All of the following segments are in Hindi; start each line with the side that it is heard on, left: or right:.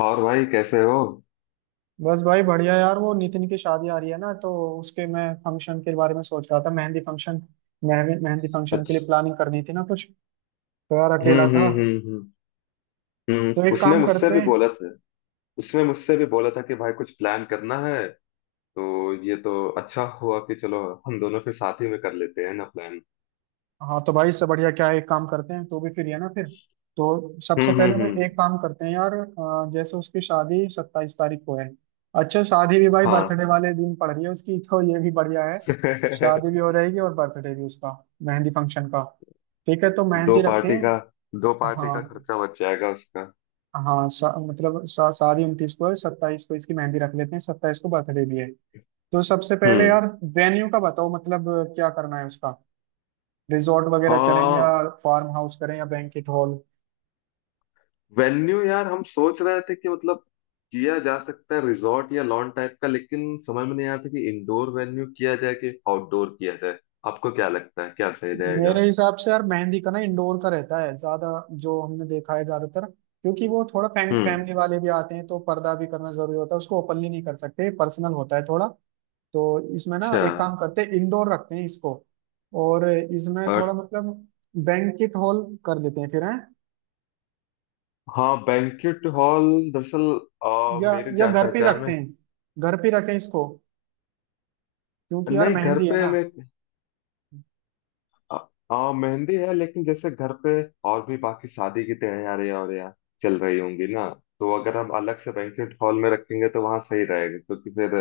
left: और भाई कैसे हो?
right: बस भाई बढ़िया यार, वो नितिन की शादी आ रही है ना, तो उसके मैं फंक्शन के बारे में सोच रहा था। मेहंदी फंक्शन, मेहंदी मेहंदी फंक्शन के लिए
left: अच्छा।
right: प्लानिंग करनी थी ना कुछ। तो यार अकेला था।
left: हम्म।
right: तो एक
left: उसने
right: काम
left: मुझसे
right: करते
left: भी
right: हैं।
left: बोला था। उसने मुझसे भी बोला था कि भाई कुछ प्लान करना है। तो ये तो अच्छा हुआ कि चलो हम दोनों फिर साथ ही में कर लेते हैं ना प्लान।
right: हाँ, तो भाई इससे बढ़िया क्या है, एक काम करते हैं, तो भी फ्री है ना फिर। तो सबसे पहले मैं,
left: हम्म।
right: एक काम करते हैं यार, जैसे उसकी शादी 27 तारीख को है। अच्छा, शादी भी भाई
left: हाँ।
right: बर्थडे वाले दिन पड़ रही है उसकी तो ये भी बढ़िया है। शादी भी हो रहेगी और बर्थडे भी उसका। मेहंदी फंक्शन का ठीक है, तो
left: दो
right: मेहंदी रखते
left: पार्टी
right: हैं।
left: का दो पार्टी का
right: हाँ।
left: खर्चा बच जाएगा उसका।
right: हाँ, सारी 29 को है, 27 को इसकी मेहंदी रख लेते हैं, 27 को बर्थडे भी है। तो सबसे पहले
left: हम्म।
right: यार वेन्यू का बताओ, मतलब क्या करना है उसका। रिजॉर्ट वगैरह करें या
left: आ,
right: फार्म हाउस करें या बैंकेट हॉल।
left: वेन्यू यार हम सोच रहे थे कि मतलब किया जा सकता है रिजॉर्ट या लॉन टाइप का, लेकिन समझ में नहीं आ रहा था कि इंडोर वेन्यू किया जाए कि आउटडोर किया जाए। आपको क्या लगता है क्या सही
right: मेरे
left: रहेगा?
right: हिसाब से यार मेहंदी का ना इंडोर का रहता है ज्यादा, जो हमने देखा है ज्यादातर, क्योंकि वो थोड़ा
left: हम्म।
right: फैमिली वाले भी आते हैं, तो पर्दा भी करना जरूरी होता है, उसको ओपनली नहीं कर सकते, पर्सनल होता है थोड़ा। तो इसमें ना
left: अच्छा।
right: एक काम करते हैं, इंडोर रखते हैं इसको। और इसमें थोड़ा
left: और।
right: मतलब बैंकेट हॉल कर लेते हैं फिर। हैं
left: हाँ, बैंक्वेट हॉल। दरअसल,
right: या
left: मेरे
right: या
left: जान
right: घर पे ही
left: पहचान
right: रखते
left: में।
right: हैं, घर पे ही रखें इसको, क्योंकि यार
left: नहीं, घर
right: मेहंदी है
left: पे
right: ना।
left: मैं आ, आ, मेहंदी है लेकिन जैसे घर पे और भी बाकी शादी की तैयारी और यहाँ चल रही होंगी ना, तो अगर हम अलग से बैंक्वेट हॉल में रखेंगे तो वहाँ सही रहेगा क्योंकि फिर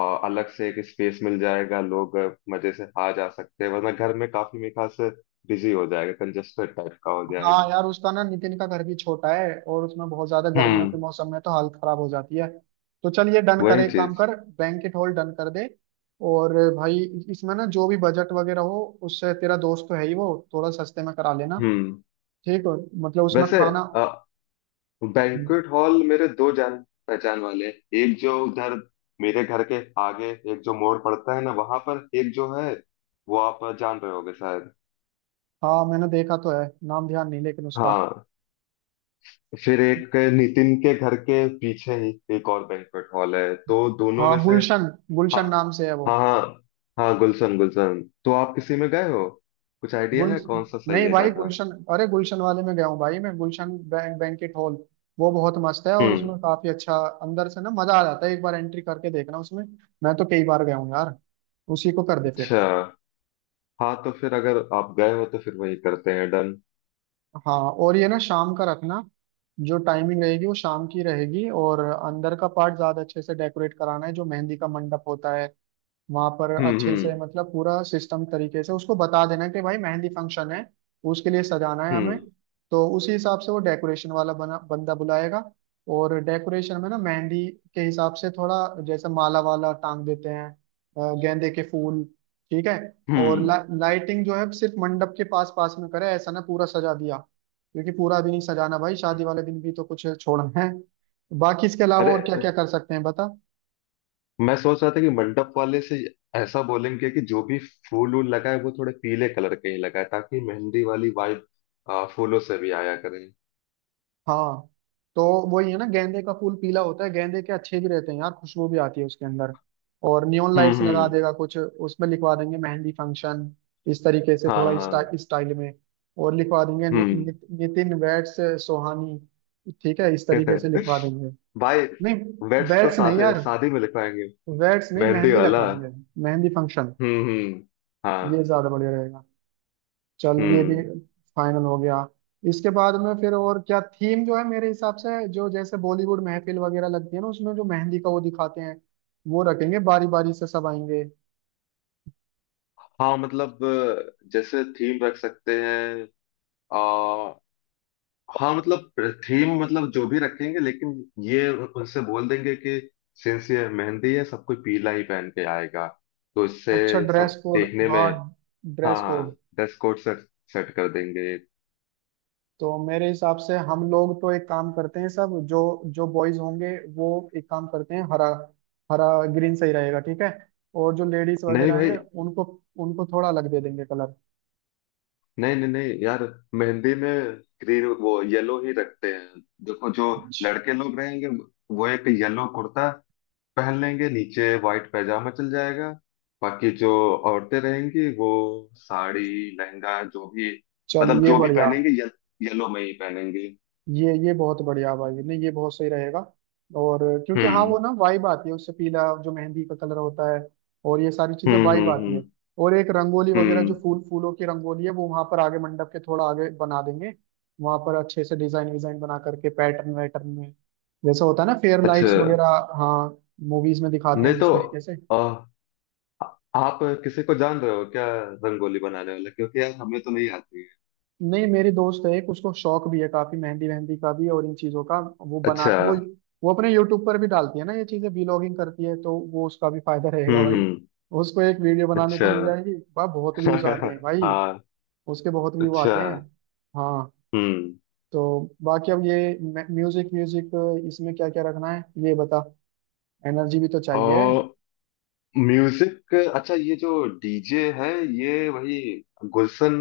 left: और अलग से एक स्पेस मिल जाएगा। लोग मजे से आ जा सकते हैं, वरना घर में काफी मेरे ख्याल से बिजी हो जाएगा, कंजेस्टेड टाइप का हो
right: हाँ
left: जाएगा।
right: यार, उसका ना नितिन का घर भी छोटा है, और उसमें बहुत ज्यादा गर्मियों
left: हम्म।
right: के मौसम में तो हालत खराब हो जाती है। तो चल ये डन
left: वही
right: करे, एक काम
left: चीज।
right: कर, बैंकेट हॉल डन कर दे। और भाई इसमें ना जो भी बजट वगैरह हो, उससे तेरा दोस्त तो है ही वो, थोड़ा सस्ते में करा लेना,
left: हम्म।
right: ठीक हो। मतलब उसमें
left: वैसे,
right: खाना।
left: बैंक्वेट हॉल मेरे दो जान पहचान वाले हैं। एक जो उधर मेरे घर के आगे एक जो मोड़ पड़ता है ना, वहां पर एक जो है वो आप जान रहे होगे शायद।
right: हाँ मैंने देखा तो है, नाम ध्यान नहीं लेकिन उसका।
left: हाँ, फिर एक नितिन के घर के पीछे ही एक और बैंक्वेट हॉल है, तो दोनों
right: हाँ,
left: में से।
right: गुलशन,
left: हाँ।
right: गुलशन नाम से है वो।
left: हाँ हाँ। हाँ, गुलशन गुलशन, तो आप किसी में गए हो? कुछ आइडिया
right: गुल,
left: है कौन सा सही
right: नहीं
left: है
right: भाई
left: ज्यादा?
right: गुलशन, अरे गुलशन वाले में गया हूँ भाई मैं। गुलशन बैंकेट हॉल, वो बहुत मस्त है और
left: हम्म।
right: उसमें काफी अच्छा अंदर से ना मजा आ जाता है, एक बार एंट्री करके देखना उसमें। मैं तो कई बार गया हूँ यार। उसी को कर दे फिर।
left: अच्छा। हाँ, तो फिर अगर आप गए हो तो फिर वही करते हैं। डन।
right: हाँ। और ये ना शाम का रखना, जो टाइमिंग रहेगी वो शाम की रहेगी, और अंदर का पार्ट ज्यादा अच्छे से डेकोरेट कराना है, जो मेहंदी का मंडप होता है वहां पर
left: हम्म
right: अच्छे से,
left: हम्म
right: मतलब पूरा सिस्टम तरीके से उसको बता देना कि भाई मेहंदी फंक्शन है, उसके लिए सजाना है हमें।
left: हम्म।
right: तो उसी हिसाब से वो डेकोरेशन वाला बना बंदा बुलाएगा। और डेकोरेशन में ना मेहंदी के हिसाब से थोड़ा, जैसे माला वाला टांग देते हैं, गेंदे के फूल, ठीक है। और
left: हम्म।
right: लाइटिंग जो है सिर्फ मंडप के पास पास में करे, ऐसा ना पूरा सजा दिया, क्योंकि पूरा भी नहीं सजाना भाई, शादी वाले दिन भी तो कुछ छोड़ना है। बाकी इसके अलावा
left: अरे,
right: और क्या क्या कर सकते हैं बता।
left: मैं सोच रहा था कि मंडप वाले से ऐसा बोलेंगे कि जो भी फूल वूल लगाए वो थोड़े पीले कलर के ही लगाए ताकि मेहंदी वाली वाइब फूलों से भी आया करे।
right: हाँ, तो वही है ना, गेंदे का फूल पीला होता है, गेंदे के अच्छे भी रहते हैं यार, खुशबू भी आती है उसके अंदर। और नियॉन लाइट्स लगा
left: हम्म।
right: देगा, कुछ उसमें लिखवा देंगे मेहंदी फंक्शन, इस तरीके से
left: हाँ
right: थोड़ा इस
left: हाँ।
right: स्टाइल में। और लिखवा देंगे नि,
left: हम्म।
right: नि, नितिन वैट्स सोहानी, ठीक है, इस तरीके से लिखवा देंगे।
left: भाई,
right: नहीं
left: वेट्स तो
right: वैट्स नहीं
left: शादी
right: यार,
left: शादी में लिखवाएंगे।
right: वैट्स नहीं,
left: मेहंदी
right: मेहंदी
left: वाला।
right: लगवाएंगे, मेहंदी फंक्शन।
left: हम्म।
right: ये
left: हाँ।
right: ज्यादा बढ़िया रहेगा। चल ये भी
left: हम्म।
right: फाइनल हो गया। इसके बाद में फिर और क्या, थीम जो है मेरे हिसाब से, जो जैसे बॉलीवुड महफिल वगैरह लगती है ना, उसमें जो मेहंदी का वो दिखाते हैं, वो रखेंगे, बारी बारी से सब आएंगे।
left: हाँ, मतलब जैसे थीम रख सकते हैं। आ, हाँ, मतलब थीम मतलब जो भी रखेंगे, लेकिन ये उनसे बोल देंगे कि सिंस ये मेहंदी है सब कोई पीला ही पहन के आएगा। तो इससे
right: अच्छा ड्रेस
left: सब
right: कोड,
left: देखने में।
right: हाँ
left: हाँ
right: ड्रेस
left: हाँ,
right: code.
left: Dress code. Set set कर देंगे।
right: तो मेरे हिसाब से हम लोग तो, एक काम करते हैं सब जो, जो बॉयज होंगे वो, एक काम करते हैं हरा, हरा ग्रीन सही रहेगा, ठीक है। और जो लेडीज
left: नहीं
right: वगैरह
left: भाई।
right: हैं, उनको, उनको थोड़ा अलग दे देंगे कलर।
left: नहीं नहीं नहीं यार, मेहंदी में ग्रीन, वो येलो ही रखते हैं। देखो जो
right: अच्छा
left: लड़के लोग रहेंगे वो एक येलो कुर्ता पहन लेंगे, नीचे व्हाइट पैजामा चल जाएगा। बाकी जो औरतें रहेंगी वो साड़ी, लहंगा, जो भी,
right: चल
left: मतलब
right: ये
left: जो भी
right: बढ़िया,
left: पहनेंगे, येलो में ही पहनेंगे।
right: ये बहुत बढ़िया भाई, नहीं ये बहुत सही रहेगा। और क्योंकि हाँ वो
left: हम्म
right: ना वाइब आती है उससे, पीला जो मेहंदी का कलर होता है, और ये सारी चीजें, वाइब
left: हम्म।
right: आती है। और एक रंगोली वगैरह, जो
left: हम्म।
right: फूल फूलों की रंगोली है, वो वहां पर आगे, मंडप के थोड़ा आगे बना देंगे। वहां पर अच्छे से डिजाइन विजाइन बना करके, पैटर्न वैटर्न में, जैसा होता है ना, फेयर
left: अच्छा।
right: लाइट्स वगैरह। हाँ, मूवीज में दिखाते
left: नहीं,
right: हैं
left: तो
right: जिस तरीके से।
left: अ, आ, आप किसी को जान रहे हो क्या, रंगोली बनाने वाला? क्योंकि यार हमें तो नहीं आती है।
right: नहीं, मेरी दोस्त है एक, उसको शौक भी है काफी मेहंदी मेहंदी का भी और इन चीजों का, वो
left: अच्छा।
right: बनाती है वो। वो अपने यूट्यूब पर भी डालती है ना ये चीजें, व्लॉगिंग करती है, तो वो उसका भी फायदा रहेगा भाई,
left: हम्म।
right: उसको एक वीडियो बनाने
left: अच्छा।
right: को मिल जाएगी भाई, बहुत व्यूज आते हैं भाई,
left: हाँ।
right: उसके बहुत व्यू आते हैं।
left: अच्छा।
right: हाँ।
left: हम्म।
right: तो बाकी अब ये म्यूजिक, म्यूजिक इसमें क्या क्या रखना है ये बता, एनर्जी भी तो चाहिए।
left: और म्यूजिक, अच्छा ये जो डीजे है ये वही गुलशन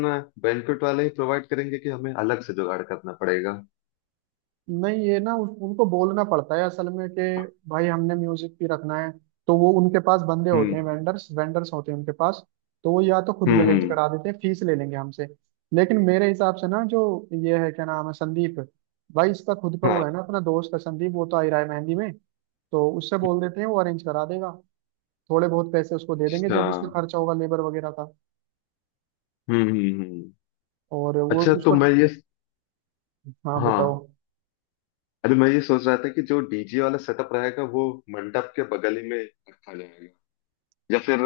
left: बैंक्वेट वाले ही प्रोवाइड करेंगे कि हमें अलग से जुगाड़ करना पड़ेगा?
right: नहीं ये ना उनको बोलना पड़ता है असल में कि भाई हमने म्यूजिक भी रखना है, तो वो उनके पास बंदे होते
left: हम्म
right: हैं, वेंडर्स वेंडर्स होते हैं उनके पास। तो वो या तो खुद भी अरेंज
left: हम्म।
right: करा देते हैं, फीस ले लेंगे हमसे। लेकिन मेरे हिसाब से ना जो ये है, क्या नाम है, संदीप, भाई इसका खुद का वो
left: हाँ।
right: है ना, अपना दोस्त है संदीप, वो तो आ ही रहा है मेहंदी में, तो उससे बोल देते हैं, वो अरेंज करा देगा, थोड़े बहुत पैसे उसको दे देंगे,
left: अच्छा।
right: जो भी उसका खर्चा होगा लेबर वगैरह का।
left: हम्म हम्म।
right: और वो
left: अच्छा, तो
right: उसको,
left: मैं ये
right: हाँ बताओ।
left: हाँ। अरे, मैं ये सोच रहा था कि जो डीजे वाला सेटअप रहेगा वो मंडप के बगल ही में रखा जाएगा, या फिर?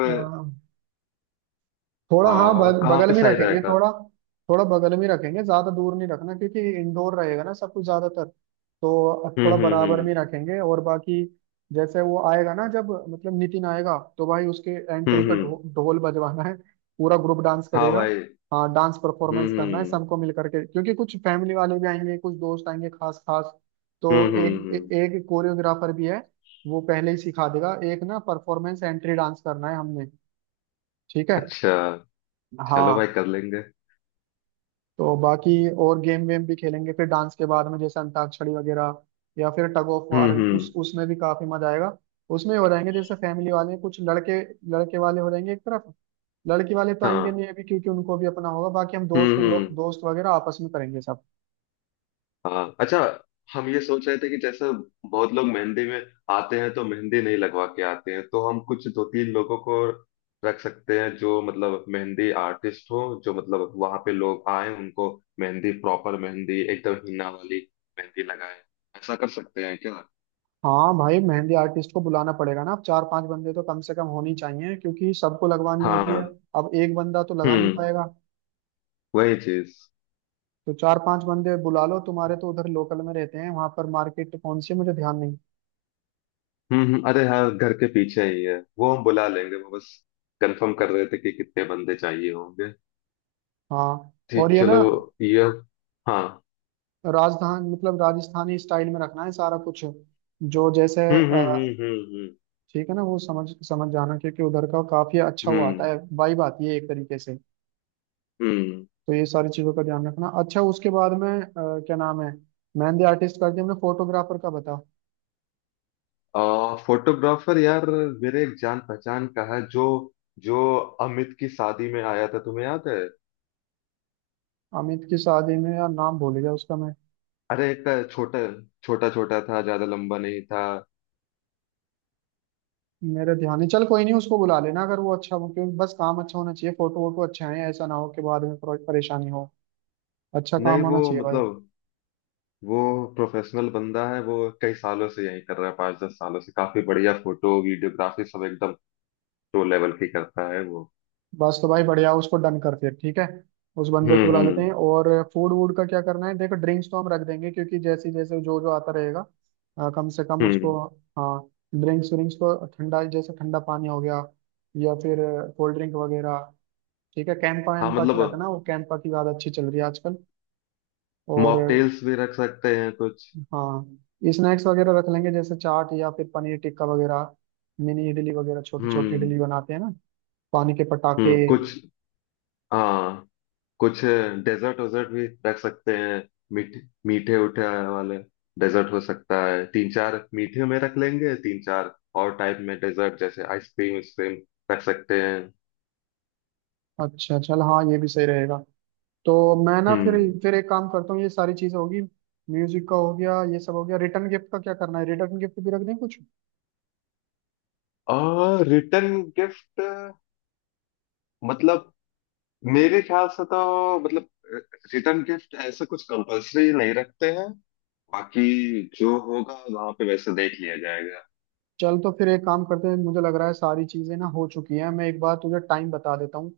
right: थोड़ा हाँ
left: हाँ, कहाँ
right: बगल
left: पे
right: में
left: सही
right: रखेंगे
left: रहेगा?
right: थोड़ा, थोड़ा बगल में रखेंगे, ज्यादा दूर नहीं रखना क्योंकि इंडोर रहेगा ना सब कुछ ज्यादातर, तो थोड़ा बराबर
left: हम्म।
right: में रखेंगे। और बाकी जैसे वो आएगा ना जब, मतलब नितिन आएगा, तो भाई उसके
left: हम्म
right: एंट्री पर
left: हम्म।
right: ढोल बजवाना है, पूरा ग्रुप डांस
left: हाँ
right: करेगा।
left: भाई।
right: हाँ डांस
left: हम्म
right: परफॉर्मेंस करना है
left: हम्म
right: सबको मिल करके, क्योंकि कुछ फैमिली वाले भी आएंगे, कुछ दोस्त आएंगे खास खास।
left: हम्म।
right: तो एक कोरियोग्राफर भी है, वो पहले ही सिखा देगा, एक ना परफॉर्मेंस एंट्री डांस करना है हमने, ठीक है।
left: अच्छा, चलो भाई
right: हाँ।
left: कर लेंगे।
right: तो बाकी और गेम वेम भी खेलेंगे फिर डांस के बाद में, जैसे अंताक्षरी वगैरह, या फिर टग ऑफ वार, उस
left: हम्म।
right: उसमें भी काफी मजा आएगा। उसमें हो जाएंगे जैसे फैमिली वाले, कुछ लड़के, लड़के वाले हो जाएंगे एक तरफ, लड़की वाले तो आएंगे
left: हाँ।
right: नहीं अभी, क्योंकि उनको भी अपना होगा, बाकी हम दोस्त
left: हम्म।
right: दोस्त वगैरह आपस में करेंगे सब।
left: हाँ। अच्छा। हम ये सोच रहे थे कि जैसे बहुत लोग मेहंदी में आते हैं तो मेहंदी नहीं लगवा के आते हैं, तो हम कुछ दो तीन लोगों को रख सकते हैं जो मतलब मेहंदी आर्टिस्ट हो, जो मतलब वहां पे लोग आए उनको मेहंदी, प्रॉपर मेहंदी, एकदम हिना वाली मेहंदी लगाए। ऐसा कर सकते हैं क्या?
right: हाँ भाई मेहंदी आर्टिस्ट को बुलाना पड़ेगा ना, अब चार पांच बंदे तो कम से कम होने ही चाहिए, क्योंकि सबको लगवानी होती
left: हाँ।
right: है, अब एक बंदा तो लगा नहीं
left: हम्म।
right: पाएगा।
left: वही चीज।
right: तो चार पांच बंदे बुला लो, तुम्हारे तो उधर लोकल में रहते हैं, वहां पर मार्केट कौन सी है, मुझे ध्यान नहीं।
left: अरे हाँ, घर के पीछे ही है वो। हम बुला लेंगे, वो बस कंफर्म कर रहे थे कि कितने बंदे चाहिए होंगे।
right: हाँ। और
left: ठीक,
right: ये ना
left: चलो। ये। हाँ।
right: राजधान मतलब राजस्थानी स्टाइल में रखना है सारा कुछ, जो जैसे
left: हम्म।
right: ठीक है ना, वो समझ समझ जाना, क्योंकि उधर का काफी अच्छा
left: हम्म
right: वो आता
left: हम्म
right: है, वाइब आती है एक तरीके से।
left: हम्म।
right: तो ये सारी चीजों का ध्यान रखना। अच्छा, उसके बाद में क्या नाम है, मेहंदी आर्टिस्ट कर दिया हमने, फोटोग्राफर का बता।
left: फोटोग्राफर यार, मेरे एक जान पहचान का है जो जो अमित की शादी में आया था, तुम्हें याद है?
right: अमित की शादी में, यार नाम भूल गया उसका मैं,
left: अरे, एक छोटा, छोटा छोटा था, ज्यादा लंबा नहीं था।
right: मेरे ध्यान नहीं, चल कोई नहीं, उसको बुला लेना अगर वो अच्छा हो, क्योंकि बस काम अच्छा होना चाहिए, फोटो वोटो अच्छा है, ऐसा ना हो कि बाद में परेशानी हो, अच्छा काम
left: नहीं, वो
right: होना चाहिए भाई।
left: मतलब वो प्रोफेशनल बंदा है वो। कई सालों से यही कर रहा है, पाँच दस सालों से। काफी बढ़िया फोटो वीडियोग्राफी सब एकदम टो लेवल की करता है वो।
right: बस तो भाई बढ़िया, उसको डन कर फिर ठीक है, उस बंदे
left: हम्म
right: को बुला लेते हैं।
left: हम्म
right: और फूड वूड का क्या करना है, देखो ड्रिंक्स तो हम रख देंगे, क्योंकि जैसे जैसे जो जो आता रहेगा, कम से कम
left: हम्म,
right: उसको,
left: हम्म।
right: हाँ ड्रिंक्स व्रिंक्स तो, ठंडा जैसे ठंडा पानी हो गया, या फिर कोल्ड ड्रिंक वगैरह, ठीक है कैंपा
left: हाँ,
right: वैम्पा की
left: मतलब
right: रखना, वो कैंपा की ज़्यादा अच्छी चल रही है आजकल। और
left: मॉकटेल्स भी रख सकते हैं कुछ।
right: हाँ स्नैक्स वगैरह रख लेंगे, जैसे चाट या फिर पनीर टिक्का वगैरह, मिनी इडली वगैरह, छोटी छोटी
left: हम्म
right: इडली बनाते हैं ना, पानी के पटाखे।
left: हम्म। कुछ। हाँ। कुछ डेजर्ट वेजर्ट भी रख सकते हैं। मीठे, मीठे उठे वाले डेजर्ट हो सकता है। तीन चार मीठे में रख लेंगे, तीन चार और टाइप में डेजर्ट जैसे आइसक्रीम, आइसक्रीम रख सकते हैं।
right: अच्छा चल हाँ, ये भी सही रहेगा। तो मैं ना फिर
left: हम्म।
right: फिर एक काम करता हूँ, ये सारी चीजें होगी, म्यूजिक का हो गया, ये सब हो गया, रिटर्न गिफ्ट का क्या करना है, रिटर्न गिफ्ट भी रख दें कुछ।
left: और रिटर्न गिफ्ट मतलब, मेरे ख्याल से तो मतलब रिटर्न गिफ्ट ऐसा कुछ कंपलसरी नहीं रखते हैं। बाकी जो होगा वहां पे वैसे देख लिया जाएगा।
right: चल तो फिर एक काम करते हैं, मुझे लग रहा है सारी चीजें ना हो चुकी हैं, मैं एक बार तुझे टाइम बता देता हूँ।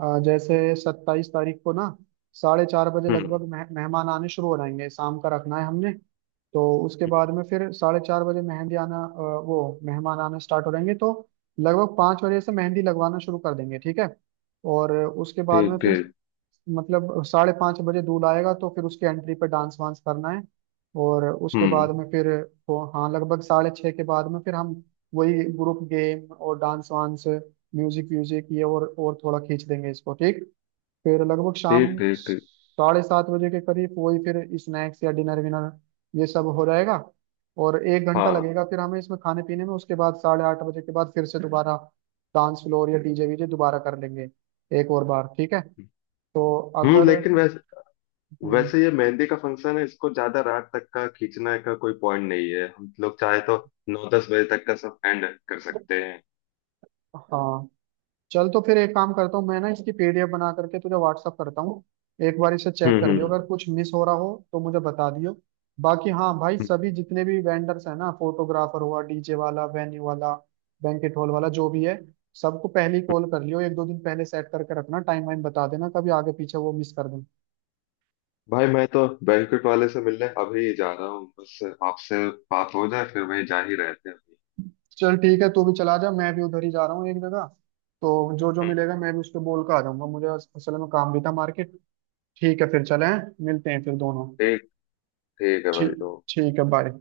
right: जैसे सत्ताईस तारीख को ना 4:30 बजे
left: हम्म।
right: लगभग मेहमान आने शुरू हो जाएंगे, शाम का रखना है हमने। तो उसके बाद में फिर 4:30 बजे मेहंदी आना, वो मेहमान आना स्टार्ट हो जाएंगे, तो लगभग 5 बजे से मेहंदी लगवाना शुरू कर देंगे, ठीक है। और उसके बाद में
left: ठीक,
right: फिर,
left: ठीक।
right: मतलब 5:30 बजे दूल्हा आएगा, तो फिर उसके एंट्री पे डांस वांस करना है। और उसके बाद
left: हम्म।
right: में फिर, वो हाँ लगभग 6:30 के बाद में फिर हम वही ग्रुप गेम और डांस वांस म्यूजिक व्यूजिक ये, और थोड़ा खींच देंगे इसको ठीक। फिर लगभग
left: ठीक
right: शाम
left: ठीक ठीक।
right: 7:30 बजे के करीब वही फिर स्नैक्स या डिनर विनर, ये सब हो जाएगा। और एक घंटा
left: हाँ।
right: लगेगा फिर हमें इसमें खाने पीने में, उसके बाद 8:30 बजे के बाद फिर से दोबारा डांस फ्लोर या डीजे वीजे दोबारा कर लेंगे, एक और बार, ठीक है। तो
left: हम्म।
right: अगर
left: लेकिन वैसे
right: हम्म,
left: वैसे ये मेहंदी का फंक्शन है, इसको ज्यादा रात तक का खींचने का कोई पॉइंट नहीं है। हम लोग चाहे तो नौ दस बजे तक का सब एंड कर सकते हैं।
right: हाँ चल, तो फिर एक काम करता हूँ मैं ना, इसकी पीडीएफ बना करके तुझे व्हाट्सअप करता हूँ, एक बार इसे चेक
left: हम्म
right: कर
left: हम्म
right: लियो,
left: हम्म,
right: अगर कुछ मिस हो रहा हो तो मुझे बता दियो। बाकी हाँ भाई सभी जितने भी वेंडर्स हैं ना, फोटोग्राफर हुआ, डीजे वाला, वेन्यू वाला, बैंकेट हॉल वाला, जो भी है, सबको पहले ही
left: हम्म।
right: कॉल कर लियो, एक दो दिन पहले सेट करके रखना, टाइम वाइम बता देना, कभी आगे पीछे वो मिस कर दूँ।
left: भाई, मैं तो बैंक्वेट वाले से मिलने अभी जा रहा हूँ, बस आपसे बात हो जाए फिर वहीं जा ही रहते हैं अभी।
right: चल ठीक है, तू भी चला जा, मैं भी उधर ही जा रहा हूँ एक जगह। तो जो जो
left: हम्म।
right: मिलेगा मैं भी उस पर बोल कर आ जाऊंगा, मुझे असल में काम भी था मार्केट। ठीक है फिर, चले, मिलते हैं फिर दोनों।
left: ठीक। ठीक है भाई,
right: ठीक,
left: तो
right: ठीक है बाय।